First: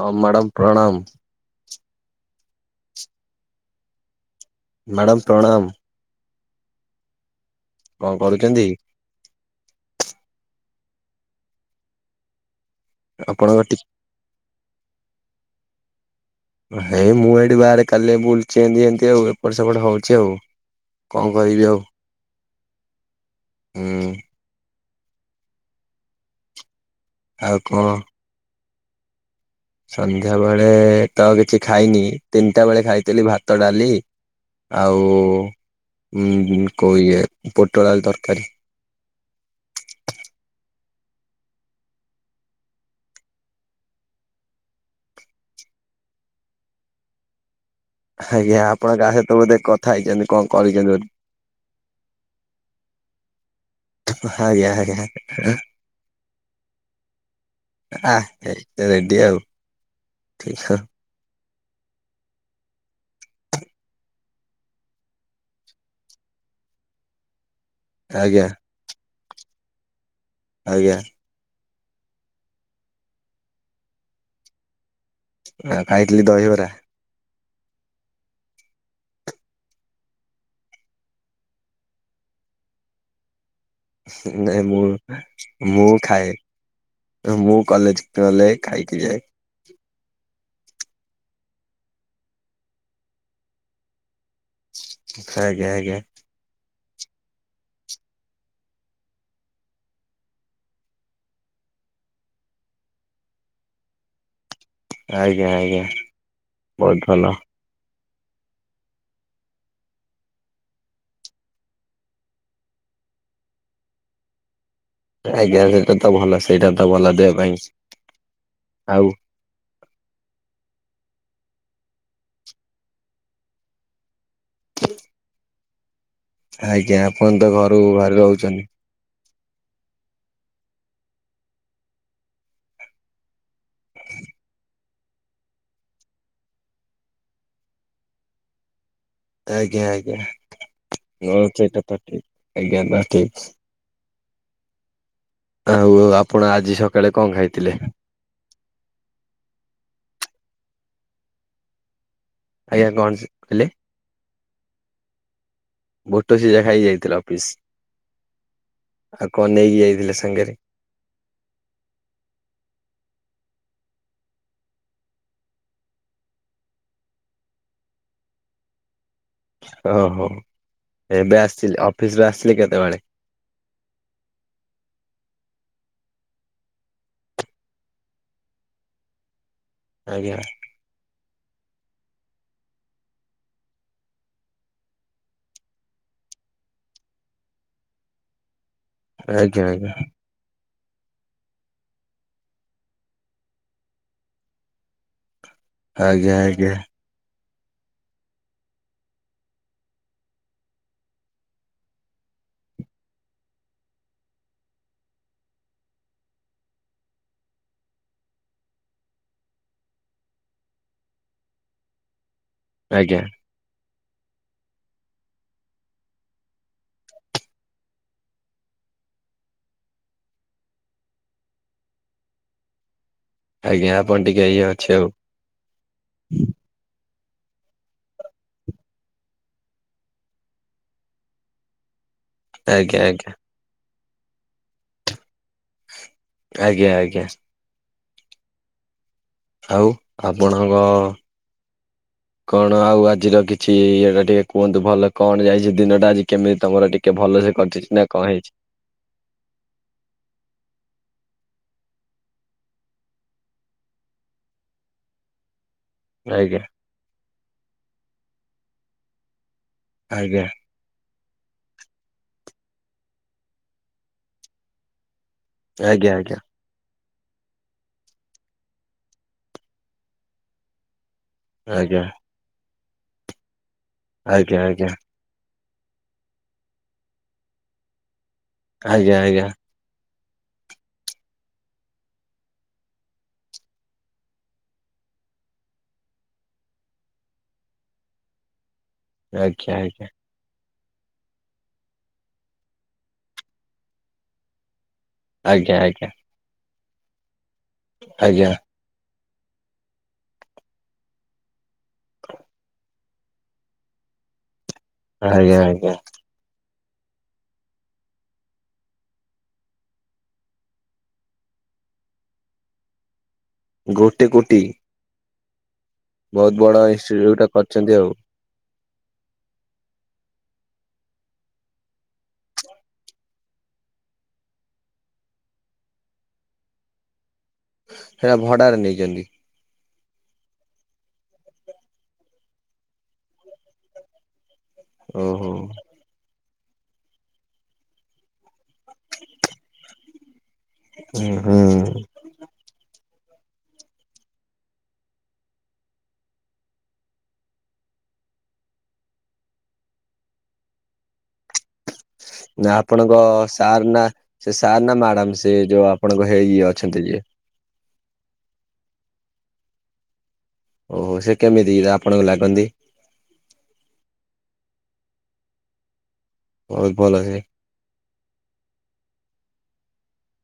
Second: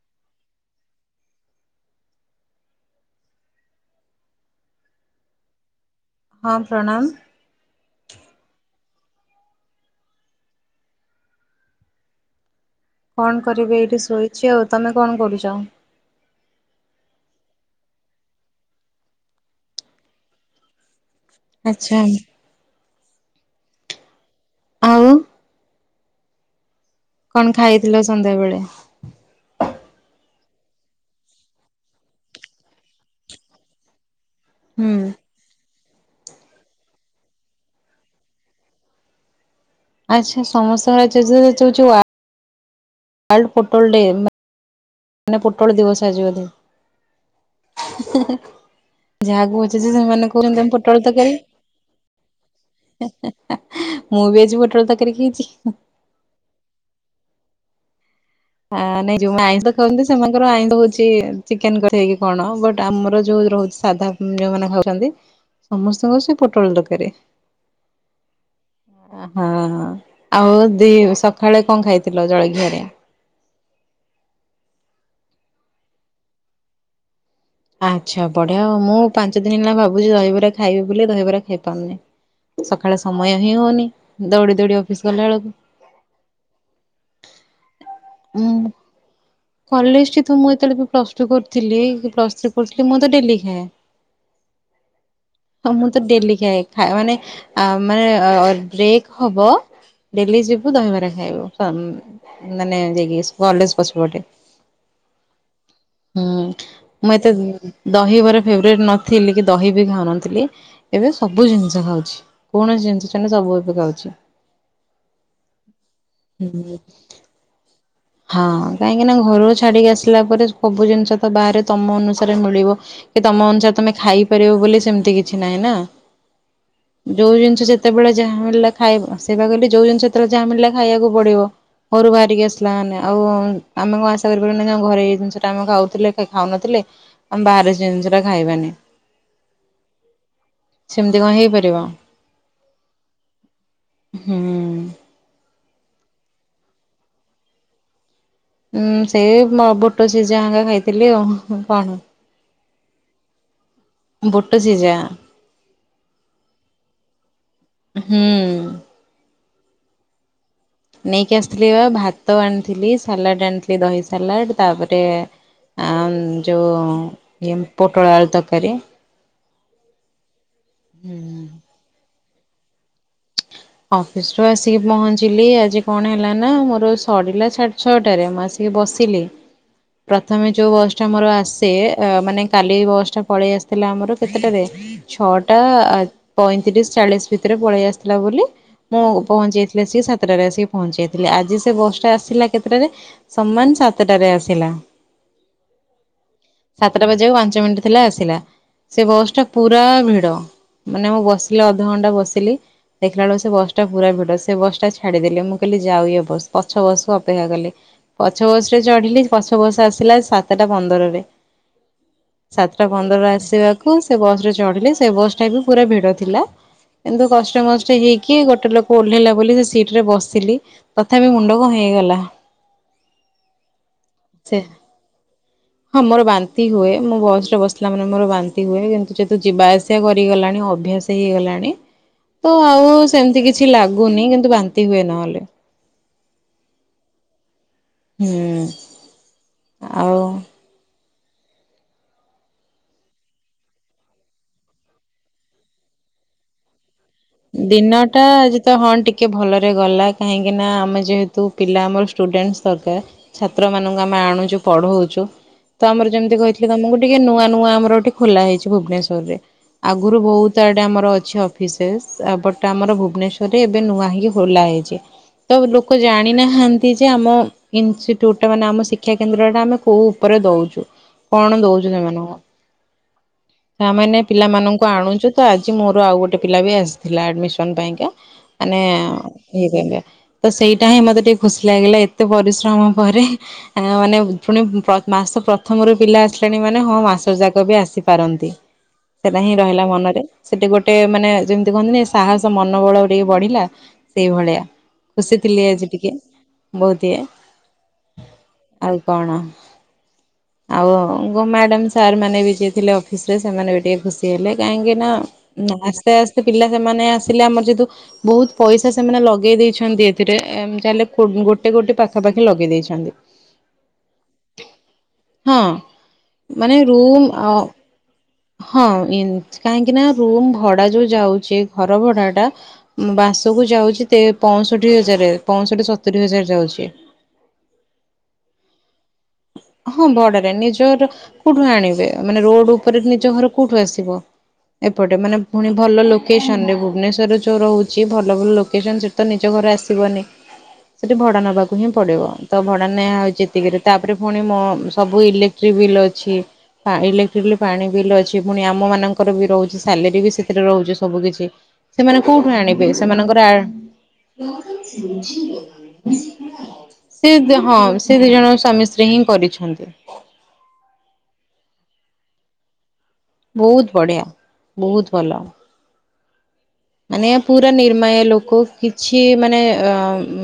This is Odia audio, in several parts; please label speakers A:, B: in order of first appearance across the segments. A: ହ ମ୍ୟାଡ଼ାମ ପ୍ରଣାମ। ମ୍ୟାଡ଼ାମ ପ୍ରଣାମ।
B: ହଁ ପ୍ରଣାମ।
A: କଣ କରୁଛନ୍ତି?
B: କଣ
A: ଆପଣଙ୍କ
B: କରିବି
A: ଟି
B: ଏଇଠି ଶୋଇଛି ଆଉ। ତମେ କଣ କରୁଛ?
A: ହେଇ ମୁଁ ଏଇଠି ବାହାରେ କାଲି ବୁଲୁଛି ଏତି ଏତି ଆଉ ଏପଟ ସେପଟ ହଉଛି ଆଉ। କଣ କରିବି ଆଉ।
B: ଆଚ୍ଛା
A: ହୁଁ।
B: ଆଉ କଣ ଖାଇଥିଲ ସନ୍ଧ୍ୟାବେଳେ।
A: ସନ୍ଧ୍ୟା ବେଳେ ତ କିଛି ଖାଇନି ତିନିଟା ବେଳେ ଖାଇଥିଲି ଭାତ ଡାଲି।
B: ହୁଁ।
A: ଆଉ ଉ କଉ ଇଏ ପୋଟଳ ତରକାରୀ।
B: ଆଚ୍ଛା ସମସ୍ତଙ୍କ [unintelligible] ୱାର୍ଲଡ ପୋଟଳ ଡେ ମାନେ ପୋଟଳ ଦିବସ ଆଜିିବଧ।
A: ଆଜ୍ଞା ଆପଣ କାହା ସହିତ ବୋଧେ
B: ଯାହାକୁ ଅ
A: କଥା ହେଇଛନ୍ତି କଣ
B: ସେମାନଙ୍କୁ
A: କରିଛନ୍ତି
B: ପୋଟଳ
A: ବୋଧେ
B: ତରକାରି। ମୁଁ ବି ଆଜି
A: ଆଜ୍ଞା
B: ପୋଟଳ
A: ଆଜ୍ଞା
B: ତକରି ଖାଇଛି।
A: ହ ସେ [unintelligible]
B: ହଁ ନାଇଁ ଯଉମାନେ ଆଇଁଷ ଖାଉନ୍ତି ସେମାନଙ୍କର ଆଇଁଷ ହ ଚିକେନ କରିଇକି କଣ ବଟ ଆମର ଯୋଉ ରହୁଛି ସାଧା ଯୋଉମାନେ ଖାଉଛନ୍ତି। ସମସ୍ତଙ୍କ ସେ ପୋଟଳ ଦରକାରୀ।
A: ଆଜ୍ଞା।
B: ହଁ ଆଉ ଦି
A: ଆଜ୍ଞା
B: ସକାଳେ କଣ ଖାଇଥିଲ ଜଳଖିଆରେ?
A: ଆଉ ଖାଇଥିଲି ଦହିବରା।
B: ଆଚ୍ଛା ବଢିଆ ମୁଁ ପାଞ୍ଚ ଦିନ ହେଲା ଭାବୁଛି ଦହିବରା ଖାଇବି ବୋଲି ଦହିବରା ଖାଇ ପାରୁନି। ସକାଳେ ସମୟ ହିଁ ହଉନି। ଦୌଡି
A: ନାଇଁ
B: ଦୌଡି
A: ମୁଁ
B: ଅଫିସ ଗଲା ବେଳକୁ
A: ମୁଁ ଖାଏ। ମୁଁ କଲେଜ ଗଲେ ଖାଇକି ଯାଏ।
B: କଲେଜ ଟି ତ ମୁଁ ଯେତେବେଳେ ପ୍ଲସ ଟୁ କରିଥିଲି କି ପ୍ଲସ୍ ଥ୍ କରୁଥିଲି ମୁଁ ତ ଡେଲି ଖାଏ।
A: ଆଜ୍ଞା
B: ହଁ ମୁଁ
A: ଆଜ୍ଞା
B: ତ ଡେଲି ଖାଇ। ଖ ମାନେ ମାନେ ବ୍ରେକ୍ ହବ ଡେଲି ଯିବୁ ଦହିବାର ଖାଇବୁ ମାନେ ଯକି କଲେଜ ପଛ ପଟେ।
A: ଆଜ୍ଞା ଆଜ୍ଞା।
B: ହୁଁ
A: ବହୁତ
B: ମୁଁ
A: ଭଲ।
B: ଏତେ ଦହି ମୋର ଫେବରେଟ୍ ନଥିଲି କି ଦହି ବି ଖାଉନଥିଲି ଏବେ ସବୁ ଜିନିଷ ଖାଉଛି। କୌଣସି ଜିନିଷ ସେ ସବୁ ଏବେ ଖାଉଛି।
A: ଆଜ୍ଞା ସେଟା ତ ଭଲ ସେଇଟା
B: ହୁଁ
A: ତ ଭଲ ଦେହ ପାଇଁ।
B: ହଁ କାହିଁକି
A: ଆଉ
B: ନା ଘରୁ ଛାଡିକି ଆସିଲା ପରେ ସବୁ ଜିନିଷ ତ ବାହାରେ ତମ ଅନୁସାରେ ମିଳିବ କି ତମ ଅନୁସାରେ ତମେ ଖାଇ କରିବୁ ବୋଲି ସେମିତି କିଛି ନାହିଁ।
A: ଆଜ୍ଞା ଆପଣ
B: ଯୋଉ
A: ତ
B: ଜିନିଷ
A: ଘରୁ
B: ଯେତେବେଳେ
A: ବାହାରେ
B: ଯାହା
A: ରହୁଛନ୍ତି।
B: ମିଲିଲା ଖାଇବା ସେବା କିଲେ ଯୋଉ ଜିନି ସତରେ ଯାହା ମିଳିଲା ଖାଇବାକୁ ପଡିବ ଘରୁ ବାହାରିକି ଆସ୍ ଥିଲା ମାନେ ଆଉ ଆମେ କଣ ଆଶା କରିପାରିଲୁ ନା ଘରେ ଏଇ ଜିନିଷଟା ଆମେ ଖାଉଥିଲେ ଖାଉନଥିଲେ ଆମେ ବାହାରେ ଜିନିଷ ଟା ଖାଇବାନି।
A: ଆଜ୍ଞା ଆଜ୍ଞା।
B: ସେମିତି କଣ
A: ହ ସେଇ
B: ହେଇପାରିବ?
A: କଥା ଠିକ। ଆଜ୍ଞା ନା ଠିକ।
B: ହୁଁ।
A: ଆଉ ଆଉ ଆପଣ ଆଜି ସକାଳେ କଣ ଖାଇଥିଲେ?
B: ହଁ ସେଇ ବୁଟ ସିଝାଙ୍କା ଖାଇଥିଲି ଆଉ କଣ।
A: ଆଜ୍ଞା କଣ କହିଲେ?
B: ବୁଟ ସିଝା
A: ବୋଟ ସିଜା ଖାଇକି ହେଇ ଯାଇଥିଲା ଅଫିସ।
B: ହୁଁ।
A: ଆଉ କଣ ନେଇକି ଯାଇଥିଲେ ସାଙ୍ଗରେ?
B: ନେଇକି ଆସିଥିଲି ବା ଭାତ ଆଣିଥିଲି ସାଲାଡ ଆଣିଥିଲି ଦହି ସାଲାଡ ତାପରେ ଆ ଯେଉଁ ଇ ପୋଟଳ ଆଳ ତରକାରୀ।
A: ଓହୋ ଏବେ
B: ହୁଁ।
A: ଆସିି ଅଫିସରୁ ଆସିିଲି କେତେବେଳେ?
B: ଅଫିସ ରୁ ଆସିକି ପହଞ୍ଚିଲି ଆଜି କଣ ହେଲା ନା ମୋର ସରିଲା ଛାଡି ଛଅଟାରେ ମୁଁ ଆସିକି ବସିଲି
A: ଆଜ୍ଞା
B: ପ୍ରଥମେ ଯୋଉ ର ଆସେ ମାନେ କାଲି ବସ୍ ଟା ପଳେଇ ଆସିଥିଲା ଆମର କେତେଟାରେ ଛଅଟା ପଇଁତିରିଶ ଚାଳିଶ ଭିତରେ ପଳେଇ ଆସିଥିଲା ବୋଲି ମୁଁ
A: ଆଜ୍ଞା
B: ପହଞ୍ଚେଇ ଥିଲେ
A: ଆଜ୍ଞା
B: ସାତ୍ ସାତଟାରେ ଆସିକି ପହଞ୍ଚାଇଥିଲି। ଆଜି ସେ ବସଟା ଆସିଲା କେତେଟାରେ ସମାନ ସାତଟାରେ ଆସିଲା। [inaudible]
A: ଆଜ୍ଞା ଆଜ୍ଞା।
B: ସାତଟା ବାଜିବାକୁ ପାଞ୍ଚ ମିନିଟ୍ ଥିଲା ଆସିଲା। ସେ ବସ୍ ଟା ପୁରା ଭିଡ ମାନେ ମୁଁ ବସିଲି ଅଧଘଣ୍ଟା ବସିଲି ଦେଖିଲା ବେଳ ସେ ବସ୍ ଟା ପୁରା ଭିଡ ସେ ବସ୍ ଟା ଛାଡ଼ିଦେଲି। ମୁଁ କହିଲି ଯାଉ ବସ୍ ପଛ ବସ୍ କୁୁ ଅପେକ୍ଷା କଲି। ପଛ ବସ୍ ରେ ଚଢିଲି ପଛ ବସ ଆସିଲା ସାତଟା ପନ୍ଦରରେ। ସାତଟା
A: ଆଜ୍ଞା
B: ପନ୍ଦରରୁ ଆସିବା କୁ ସେ ବସ୍ ରେ ଚଢିଲି। ସେ ବସ୍ ଟା ବି ପୁରା ଭିଡ ଥିଲା। କିନ୍ତୁ କଷ୍ଟେ ମଷ୍ଟେ ହେଇି କି ଗୋଟେ ଲୋକ ଓହ୍ଲେଇଲା ବୋଲି ସେ ସିଟ ରେ ବସିଲି। ତଥାପି ମୁଣ୍ଡ କଅ ହେଇଗଲା। [inaudible]
A: ଆଜ୍ଞା ଆପଣ ଟିକେ
B: ସେ
A: ଏଇ ଅଛି ଆଉ।
B: [inaudible] ହଁ ମୋର ବାନ୍ତି ହୁଏ ମୁଁ ବସ୍ ରେ ବସିଲା ମାନେ ମୋର ବାନ୍ତି ହୁଏ, କିନ୍ତୁ ଯେହେତୁ ଯିବା ଆସିବା କରିଗଲାଣି ଅଭ୍ୟାସ ହେଇଗଲାଣି ତ ଆଉ
A: ଆଜ୍ଞା ଆଜ୍ଞା।
B: ସେମିତି କିଛି ଲାଗୁନି କିନ୍ତୁ ବାନ୍ତି ହୁଏ ନହେଲେ।
A: ଆଜ୍ଞା ଆଜ୍ଞା।
B: ହୁଁ।
A: ଆଉ ଆପଣଙ୍କ
B: [inaudible]
A: କଣ ଆଉ ଆଜିର କିଛି ଇଏ ଟା ଟିକେ କୁହନ୍ତୁ ଭଲ କଣ ଯାଇଛି ଦିନଟା ଆଜି କେମିତି ତମର ଟିକେ? ଟିକେ ଭଲ ରେ କଟିଛି ନା
B: ଦିନଟା
A: କଣ ହେଇଛି?
B: ଆଜି ତ ହଁ ଟିକେ ଭଲରେ ଗଲା କାହିଁକି ନା ଆମେ ଯେହେତୁ ପିଲା ଆମର ଷ୍ଟୁଡେଣ୍ଟ ସରକାର। ଛାତ୍ରମାନଙ୍କୁ ଆମେ ଆଣୁଛୁ ପଢ଼ଉଛୁ। ତ ଆମର ଯେମିତି
A: ଆଜ୍ଞା
B: କହିଥିଲି ତମକୁ ଟିକେ ନୂଆ ନୂଆ ଆମର ଏଠି ଖୋଲାହେଇଚି ଭୁବନେଶ୍ଵରରେ, ଆଗରୁ
A: ଆଜ୍ଞା
B: ବହୁତୁ ଆ ଆମର ଅଛି ଅଫିସ୍ ସେଶ୍ ତା ପର ଟା ଆମର ଭୁବନେଶ୍ୱରରେ ଏବେ ନୂଆ ହେଇକି ଖୋଲା ହେଇଛି। ତ ଲୋକ
A: ଆଜ୍ଞା ଆଜ୍ଞା
B: ଜାଣିନାହା ନ୍ତି ଯେ ଆମ ଇନଷ୍ଟିଟ୍ୟୁଟା ମାନେ ଆମ ଶିକ୍ଷା କେନ୍ଦ୍ରଟା ଆମେ କୋଉ ଉପରେ ଦଉଚୁ? କଣ ଦଉଛୁ
A: ଆଜ୍ଞା
B: ସେମାନଙ୍କୁ? ତାମାନେ
A: ଆଜ୍ଞା
B: ପିଲାମାନଙ୍କୁ ଆଣୁଛୁ ତ ଆଜି ମୋର ଆଉ ଗୋଟେ ପିଲା ବି ଆସିଥିଲା ଆଡମିସନ୍ ପାଇଁକା। ମାନେ
A: ଆଜ୍ଞା
B: ଏଥିପାଇଁ କା ତ ସେଇଟା ହିଁ ମତେ ଟିକେ ଖୁସି ଲାଗିଲା ଏତେ ପରିଶ୍ରମ ପରେ। ଆ ମାନେ ପୁଣିପ୍ର-ମାସ ପ୍ରଥମରୁ ପିଲା ଆସିଲାଣି ମାନେ ହଁ ମାସ ଯାକ ବି ଆସିପାରନ୍ତି? ସେଇଟା ହିଁ
A: ଆଜ୍ଞା
B: ରହିଲା
A: ଆଜ୍ଞା।
B: ମନରେ ସେଠି ଗୋଟେ ମାନେ ଯେମତି ଯୋଉ କହନ୍ତିନି ସାହସ ମନୋବଳ ଟିକେ ବଢିଲା ସେଇଭଳିଆ। ଖୁସି ଥିଲି
A: ଆଜ୍ଞା
B: ଆଜି
A: ଆଜ୍ଞା ଆଜ୍ଞା
B: ଟିକେ ବହୁତ ଇଏ।
A: ଆଜ୍ଞା।
B: ଆଉ କଣ? ଆଉ ଗୋ ମ୍ୟାଡାମ ସାର୍ ମାନେ ବି ସେ ଯିଏଥିଲେ ଅଫିସ ରେ ସେମାନେ ବି ଟିକେ ଖୁସି ହେଲେ କାହିଁକି ନା
A: ଆଜ୍ଞା ଆଜ୍ଞା ଆଜ୍ଞା
B: ଆସ୍ତେ ଆସ୍ତେ ପିଲା ସେମାନେ ଆସିଲେ ଆମର ଯେତୁ ବହୁତ ପଇସା ସେମାନେ ଲଗେଇ ଦେଇଛନ୍ତି ଏଥିରେଏମିତି ହେଲେ ଗୋଟେ କୋଟି ପାଖାପାଖି ଲଗେଇ ଦେଇଛନ୍ତି। [inaudible]
A: ଗୋଟେ କୋଟି।
B: ହଁ
A: ବହୁତ ବଡ
B: ମାନେ ରୁମ୍
A: ଇନଷ୍ଟିଚ୍ୟୁଟ
B: ଅ
A: କରିଛନ୍ତି ଆଉ
B: ହଁ ଇନ୍ କାହିଁକି ନା ରୁମ ଭଡା ଯୋଉ ଯାଉଛି ଘର ଭଡା ଟା ମାସକୁ ଯାଉଛି ତେ ପଅଁଷଠି ହଜାର ପଅଁଷଠି ସତୁରି ହଜାର ଯାଉଛି।
A: ସେଇଟା ଭଡାରେ ନେଇଚନ୍ତି।
B: ହଁ ଭଡାରେ ନିଜର କୋଉଠୁ ଆଣିବେ ମାନେ ରୋଡ ଉପରେ ନିଜ ଘର କୋଉଠୁ ଆସିବ ଏପଟେ ମାନେ
A: ଓହୋ
B: ପୁଣି ଭଲ ଲୋକ ଲୋକେସନ୍ ଭୁବନେଶ୍ଵରରେ ଯୋଉ ରହୁଛି ଭଲ ଭଲ ଲୋକେସନ୍ ସେଠି ତ ନିଜ ଘରେ ଆସିବନି। ସେଠି
A: ହୁଁ
B: ଭଡା
A: ହୁଁ
B: ନବାକୁ ହିଁ ପଡିବ ତ ଭଡା ନିଆ ହଉଛି ଏତିକିରେ ତାପରେ ପୁଣି ମୋ ସବୁ ଇଲେକ୍ଟ୍ରିକ ବିଲ୍ ଅଛି। ପା ଇଲେକ୍ଟ୍ରିକ ପାଣି ବିଲ୍ ଅଛି ପୁଣି ଆମମାନଙ୍କର ବି ରହୁଛି ସାଲେରୀ ବି ସେଥିରେ ରହୁଛି ସବୁକିଛି। ସେମାନେ କୋଉଠୁ
A: ନା
B: ଆଣିବେ
A: ଆପଣଙ୍କ
B: ସେମାନଙ୍କର
A: ସାର୍ ନା ସେ ସାର୍ ନା ମ୍ୟାଡାମ ସେ ଯୋଉ ଆପଣଙ୍କ ହେଇ ଅଛନ୍ତି ଯିଏ?
B: ସେ ହଁ ସେ ଦି ଜଣ ସ୍ୱାମୀ ସ୍ତ୍ରୀ ହିଁ କରିଛନ୍ତି।
A: ଓହୋ ସେ କେମିତି ଆପଣଙ୍କୁ ଲାଗନ୍ତି?
B: ବହୁତ ବଢିଆ। ବହୁତ ଭଲ।
A: ବହୁତ ଭଲ
B: ମାନେ
A: ସେ
B: ପୁରା ନିର୍ମାୟା ଲୋକ। କିଛି ମାନେ ଆ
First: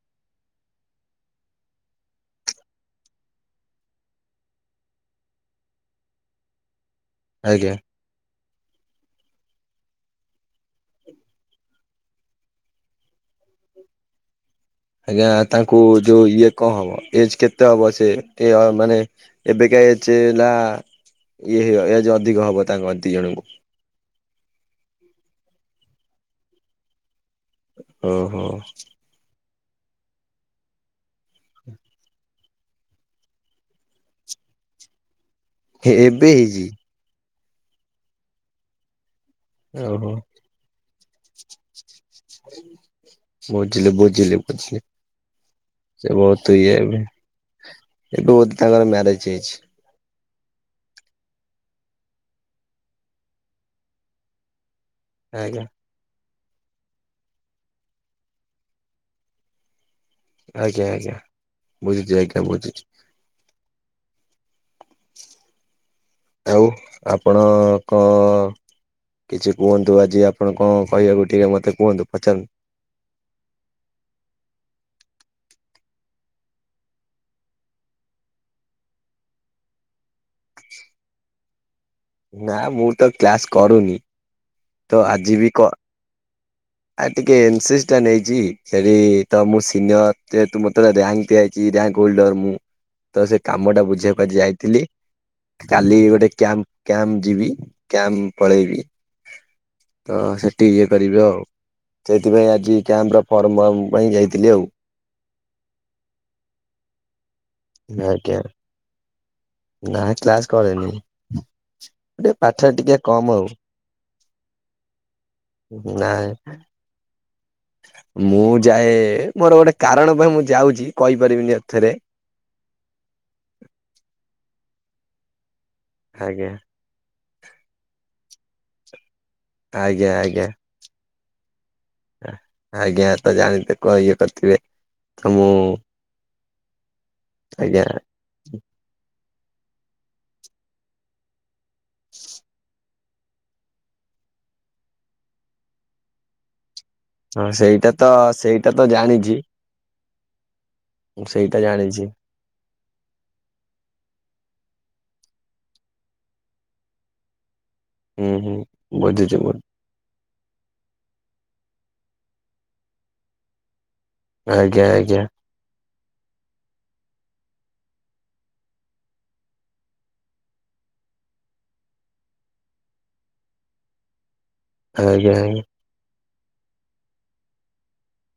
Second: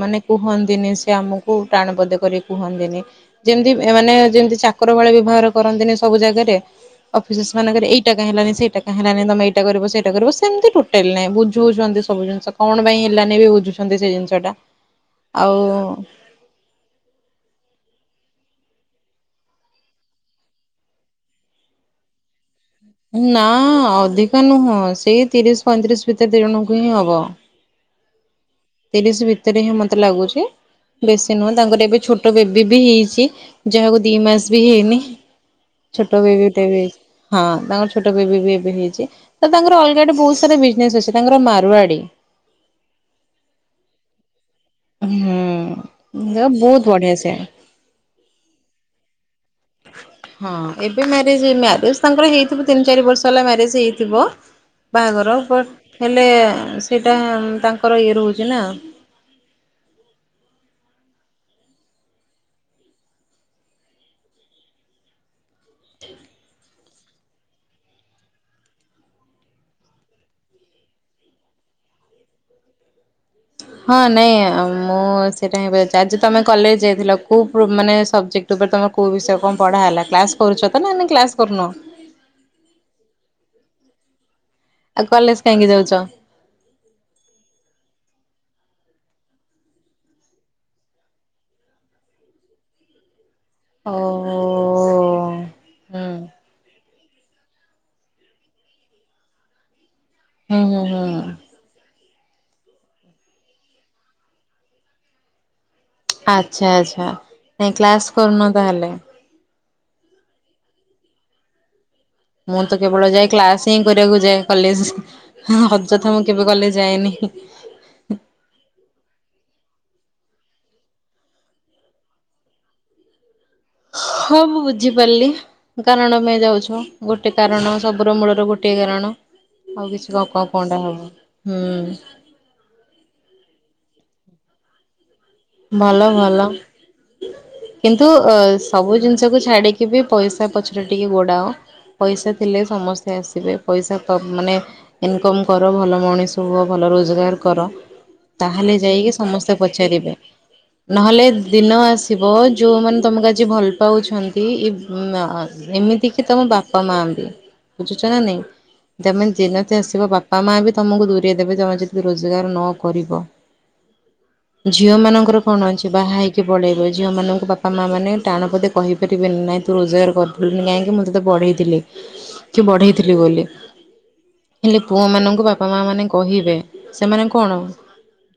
B: ମାନେ କୁହନ୍ତିନି ସେ ଆମକୁ। କୋଉ ଟାଣ ପଦେ କରି କୁହନ୍ତିନି। ଯେମିତି ଏମାନେ ଯେମିତି ଚାକର ଭଳିଆ ବ୍ୟବହାର କରନ୍ତିନି ସବୁ ଜାଗାରେ? ଅଫିସସ୍
A: ଆଜ୍ଞା
B: ମାନଙ୍କରେ ଏଇଟା କାଇଁ ହେଲାନି ସେଇଟା କାଇଁ ହେଲାନି, ତମେ ଏଇଟା କରିବ ସେଇଟା କରିବ ସେମିତି ଟୋଟା [inaudible] ବୁଝଉଛନ୍ତି ସବୁ ଜିନିଷ। କଣ ପାଇଁ ହେଲାନି ବି ବୁଝୁଛନ୍ତି ସେ ଜିନିଷ ଟା।
A: ଆଜ୍ଞା ତାଙ୍କୁ ଯୋଉ ଇଏ କଣ ହବ? ଏଜ୍ କେତେ ହବ ସେ? ଏ ମାନେ ଏବେକା ଏଜ ହେଲା ଇଏ ଏଜେ ଅଧିକ ହବ ତାଙ୍କ ଦି
B: ନା
A: ଜଣଙ୍କୁ
B: ଅଧିକା ନୁହଁ। ସେଇ ତିରିଶ ପଇଁତିରିଶ ଭିତରେ ଦି ଜଣଙ୍କୁ ହିଁ ହବ।
A: ଓହୋ।
B: ତିରିଶ ଭିତରେ ହିଁ ମତେ ଲାଗୁଛି। ବେଶୀ ନୁହଁ। ତାଙ୍କର ଏବେ ଛୋ ବେବି ବି ହେଇଛି। ଯାହାକୁ ଦି ମାସ ବି ହେଇନି। ଛୋଟ ବେବିଟେ ବି ହେଇଛି। ହଁ ତାଙ୍କର ଛୋଟ ବେବି ବି ଏବେ ହେଇଛି। ତ ତାଙ୍କର ଅଲଗା
A: ଓହୋ।
B: ଆଡେ ବହୁତ ସାରା ବିଜନେସ୍ ଅଛି ତାଙ୍କର ମାରୁଆଡି।
A: ବୁଝିଲି ବୁଝିଲି ବୁଝିଲି।
B: ହୁଁ।
A: ସେ ବହୁତ ଇଏ [inaudible] ଏବେ
B: ବଢିଆ ସେ।
A: ବୋଧେ ତାଙ୍କର ମ୍ୟାରେଜ ହେଇଛି?
B: ହଁ। ଏବେ ମ୍ୟାରେଜ ମ୍ୟାରେଜ ତାଙ୍କର ହେଇଥିବ ତିନି ଚାରି ବର୍ଷ ହେଲା ମ୍ୟାରେଜ ହେଇଥିବ। ବାହାଘର।
A: ଆଜ୍ଞା
B: ବଟ୍ ହେଲେ ସେଇଟା ତାଙ୍କର ଇଏ ରହୁଛି ନା?
A: ଆଜ୍ଞା ଆଜ୍ଞା। ବୁଝୁଛି ଆଜ୍ଞା ବୁଝୁଛି। ଆଉ ଆପଣ କଣ କିଛି କୁହନ୍ତୁ। ଆଜି ଆପଣ କଣ କହିବାକୁ ଟିକେ ମତେ କୁହନ୍ତୁ ପଚାରନ୍ତୁ।
B: ହଁ ନାଇଁ, ମୁଁ ସେଇଟା ହିଁ ପଚାରୁଛି। ଆଜି ତମେ କଲେଜ ଯାଇଥିଲ କୋଉ ଗ୍ରୁପ୍ ମାନେ ସବଜେକ୍ଟ? ୟୁଟ୍ୟୁବରେ ତମ କଉ ବିଷୟ କଣ ପଢ଼ା ହେଲା କ୍ଲାସ୍ କରୁଛ ତ ନା ନାଇଁ କ୍ଲାସ୍ କରୁନ?
A: ନା ମୁଁ ତ କ୍ଲାସ କରୁନି। ତ
B: ଆଉ
A: ଆଜି
B: କଲେଜ
A: ବି କ
B: କାହିଁକି ଯାଉଛ?
A: ଆ ଟିକେ ଏନ୍ ସି ସି ଟା ନେଇଛି। ସେଠି ତ ମୁଁ ସିନିୟର ଯେହେତୁ, ମୋତେ ରାଙ୍କଦିଆ [inaudible] ମୁଁ। ତ ସେ କାମ ଟା ବୁଝେଇଆକୁ
B: ଓହୋ।
A: ଯାଇଥିଲି। କାଲି
B: ହୁଁ
A: ଗୋଟେ କ୍ୟାମ୍ପ କ୍ୟାମ୍ପ ଯିବି। କ୍ୟାମ୍ପ ପଳେଇବି। ତ
B: ହୁଁ
A: ସେଠି
B: ହୁଁ
A: ଇଏ
B: ହୁଁ
A: କରିବି ଆଉ। ସେଇଥିପାଇଁ ଆଜି କ୍ୟାମ୍ପ ର ଫର୍ମ ଫର୍ମ ପାଇଁ ଯାଇଥିଲି ଆଉ।
B: ଆଚ୍ଛା ଆଚ୍ଛା। ନାଇ କ୍ଲାସ୍
A: ଆଜ୍ଞା
B: କରୁନ ତାହେଲେ?
A: ନା କ୍ଲାସ କରେନି। ଟିକେ
B: ମୁଁ
A: ପାଠରେ
B: ତ
A: ଟିକେ
B: କେବଳ
A: କମ
B: ଯାଏ
A: ଆଉ
B: କ୍ଲାସ ହିଁ କରିବାକୁ ଯାଏ କଲେଜ।
A: ନା
B: ଅଯଥା ମୁଁ କେବେ କଲେଜ ଯାଏନି।
A: ମୁଁ ଯାଏ ମୋର ଗୋଟେ କାରଣ ପାଇଁ ମୁଁ ଯାଉଛି। କହିପାରିବିନି ଏଥରେ।
B: ହଁ ମୁଁ ବୁଝିପାରିଲି। କୋଉ କାରଣ ପାଇଁ
A: ଆଜ୍ଞା
B: ଯାଉଛ! ଗୋଟିଏ କାରଣ ସବୁର ମୂଳର ଗୋଟିଏ କାରଣ। ଆଉ
A: ଆଜ୍ଞା
B: କିଛି କ କଣ
A: ଆଜ୍ଞା
B: କଣଟା ହେବ? ହୁଁ।
A: ଆଜ୍ଞା। ତ ଜାଣିିତେ କଣ ଇଏ କରିଥିବେ? ତ ମୁଁ
B: ଭଲ ଭଲ।
A: ଆଜ୍ଞା
B: କିନ୍ତୁ ଆ ସବୁ ଜିନିଷକୁ ଛାଡ଼ିକି ବି ପଇସା ପଛରେ ଟିକେ ଗୋଡ଼ାଅ। ପଇସା ଥିଲେ ସମସ୍ତେ ଆସିବେ। ପଇସା ତ ମାନେ ଇନକମ୍ କର। ଭଲ ମଣିଷ ହୁଅ। ଭଲ ରୋ ରୋଜଗାର
A: ହଁ
B: କର।
A: ସେଇଟା ତ ସେଇଟା
B: ତାହେଲେ
A: ତ
B: ଯାଇକି
A: ଜାଣିଛି
B: ସମସ୍ତେ ପଚାରିବେ। ନହେଲେ
A: ମୁଁ ସେଇଟା
B: ଦିନ
A: ଜାଣିଛି
B: ଆସିବ। ଯୋଉମାନେ ତମକୁ ଆଜି ଭଲ ପାଉଛନ୍ତି ଇ ବ୍ ଆ ଏମିତି କି ତମ ବାପା ମାବି। ବୁଝୁଚ ନା
A: ହୁଁ
B: ନାଇଁ
A: ହୁଁ
B: ତମେ
A: ବୁଝୁଛି ମୁଁ
B: ଦିନତି ଆସିବ ବାପା ବାପା ମା ବି ତମକୁ ଦୂରେଇ ଦେବେ ତମେ ଯଦି ରୋଜଗାର ନ କରିବ।
A: ଆଜ୍ଞା
B: ଝିଅ
A: ଆଜ୍ଞା
B: ମାନଙ୍କ କଣ ଅଛି ବାହା ହେଇକି ପଳେଇବେ। ଝିଅ ମାନଙ୍କୁ ବାପା ମା ମାନେ ଟାଣ ପଦେ କହିପାରିବେନି ନାଇଁ ତୁ ରୋଜଗାର କରୁ କାହିଁକି ମୁଁ ତତେ ପଢେଇଥିଲି କି ବଢେଇଥିଲି ବୋଲି। ହେଲେ ପୁଅ
A: ଆଜ୍ଞା
B: ମାନଙ୍କୁ ବାପା ମା ମାନେ କହିବେ। ସେମାନେ କଣ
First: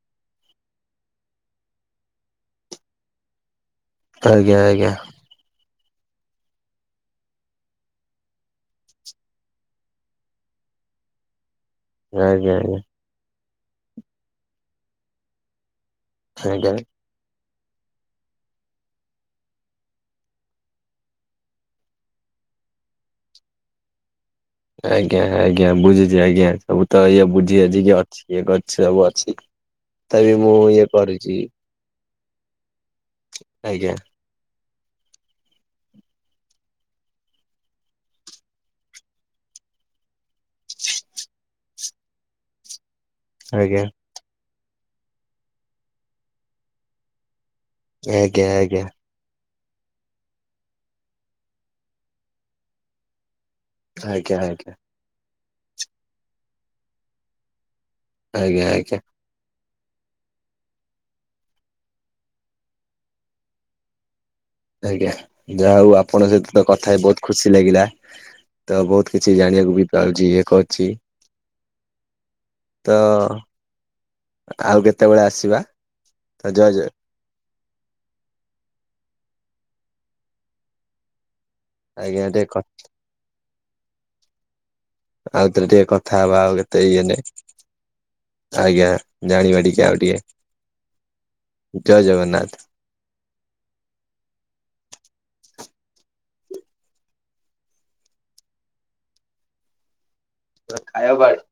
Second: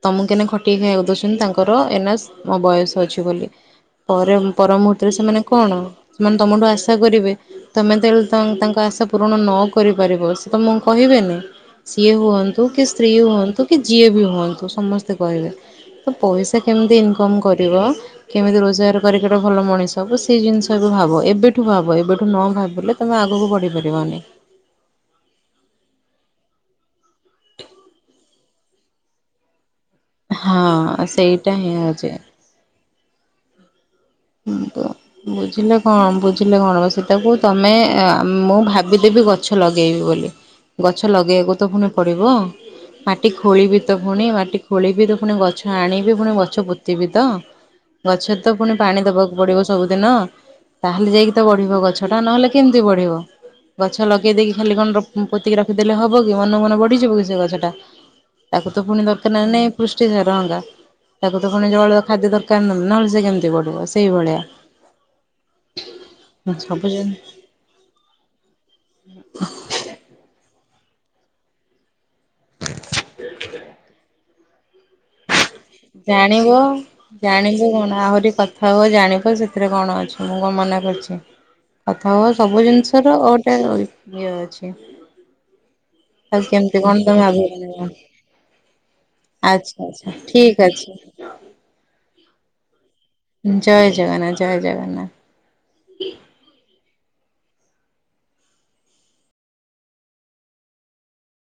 B: ତମକୁ କେନ ଖଟିକ ଖାଇବାକୁ ଦେଉଚନ୍ତି ତାଙ୍କ ଙ୍କର ଏନା ମୋ ବୟସ ଅଛି ବୋଲି ପରେ
A: ଆଜ୍ଞା
B: ପର
A: ଆଜ୍ଞା
B: ମୁୂର୍ତ୍ତତରେ ସେମାନେ କଣ ସେମାନେ ତମଠୁ ଆଶା କରିବେ। ତମେ ତଲେ ତାଙ୍କ ଆଶା ପୂରଣ ନ କରିପାରିବ ସେ ତମକୁ କହିବେନି? ସିଏ
A: ଆଜ୍ଞା
B: ହୁଅନ୍ତୁ କି ସ୍ତ୍ରୀ ହୁଅନ୍ତୁ କି ଯିଏ ବି ହୁଅନ୍ତୁ ସମସ୍ତେ କହିବେ। ତ ପଇସା
A: ଆଜ୍ଞା
B: କେମିତି ଇନକମ୍ କରିବ? କେମିତି ରୋଜଗାର କରିକଟ ଭଲ ମଣିଷ ହବ ସେଇ ଜିନିଷ ବି ଭାବ ଏବେଠୁ ଭାବ ଏବେଠୁ ନ ଭାବିଲେ ତୁମେ ଆଗକୁ ବଢ଼ିପାରିବନି।
A: ଆଜ୍ଞା ଆଜ୍ଞା ବୁଝୁଚି ଆଜ୍ଞା ସବୁ ତ ଇଏ ବୁଝି ବାଝି କି ଅଛି ଏ କରିଚି ସବୁ ଅଛି। ତଥାପି ମୁଁ ଇଏ କରିଚି।
B: ଏଇଆ ଆଜି।
A: ଆଜ୍ଞା।
B: ହ ତ। ବୁଝିଲେ କଣ ବୁଝିଲେ କଣ ସେଟାକୁ ତମେ ମୁଁ ଭାବିଦେବି ଗଛ ଲଗେଇବି ବୋଲି। ଗଛ ଲଗେଇବାକୁ ତ ପୁଣି ପଡିବ। ମାଟି ଖୋଳିବି
A: ଆଜ୍ଞା
B: ତ ପୁଣି ମାଟି ଖୋଳିବି ତ ପୁଣି ଗଛ ଆଣିବି ପୁଣି ଗଛ ପୋତିବି ତ। ଗଛରେ
A: ଆଜ୍ଞା ଆଜ୍ଞା
B: ତ ପୁଣି
A: ଆଜ୍ଞା
B: ପାଣି ଦବାକୁ ପଡିବ ସବୁଦିନ ତାହେଲେ ଯାଇକି ତ ବଢିବ ଗଛ ଟା ନହେଲେ କେମିତି ବଢିବ? ଗଛ ଲଗେଇ
A: ଆଜ୍ଞା
B: ଦେଇକି ଖାଲି କଣ ପୋତିକି ରଖିଦେଲେ ହବ କି ମନକୁ ମନ ବଢିଯିବ କି ସେ ଗଛ ଟା?
A: ଆଜ୍ଞା
B: ତାକୁ ତ
A: ଆଜ୍ଞା
B: ପୁଣି ଦର ନଁ ନାଇଁ ପୃଷ୍ଟି ସାର ଅଙ୍ଗା ତାକୁ ତ ପୁଣି ଜଳ ଖାଦ୍ୟ ଦରକାର ନି ନହେଲେ ସେ କେମତି ବଢ ବ ସେଇଭଳିଆ।
A: ଆଜ୍ଞା ଯାହା ହଉ ଆପଣଙ୍କ ସହିତ କଥା
B: ସବୁ
A: ହେଇ ବହୁତ ଖୁସି କିଛି ଲାଗିଲା ତ ବହୁତ କିଛି ଜାଣିବାକୁ ବି ପାଉଚି ଇଏ କରଚି। ତ ଆଉ କେତେବେଳେ ଆସିବା। ତ
B: ଜାଣିବ।
A: ଜୟ ଜୟ
B: ଜାଣିବୁ କଣ ଆହୁରି କଥା ହୁଅ ଜାଣିବ ସେଥିରେ କଣ ଅଛି ମୁଁ କଣ ମନା କରିଚି। କଥା
A: ଆଜ୍ଞା
B: ହ
A: ଟିକେ
B: ସବୁ ଜିନିଷ ର ଗୋଟେ ଇଏ ଅଛି।
A: ଆଉଥରେ ଟିକେ କଥା ହବା ଆଉ
B: କେମିତି
A: କେତେ
B: କଣ
A: ଇଏ
B: ତମେ
A: ନାଇଁ
B: ଆଗକୁ
A: ଆଜ୍ଞା ଜାଣିବା ଟିକେ
B: ଆଚ୍ଛା
A: ଆଉ
B: ଆଚ୍ଛା ଠିକ ଅଛି
A: ଟିକେ ଜୟ ଜଗନ୍ନାଥ।
B: ଜୟ ଜଗନ୍ନାଥ ଜୟ ଜଗନ୍ନାଥ।
A: ରା ଖାଇବା ବାଢ଼।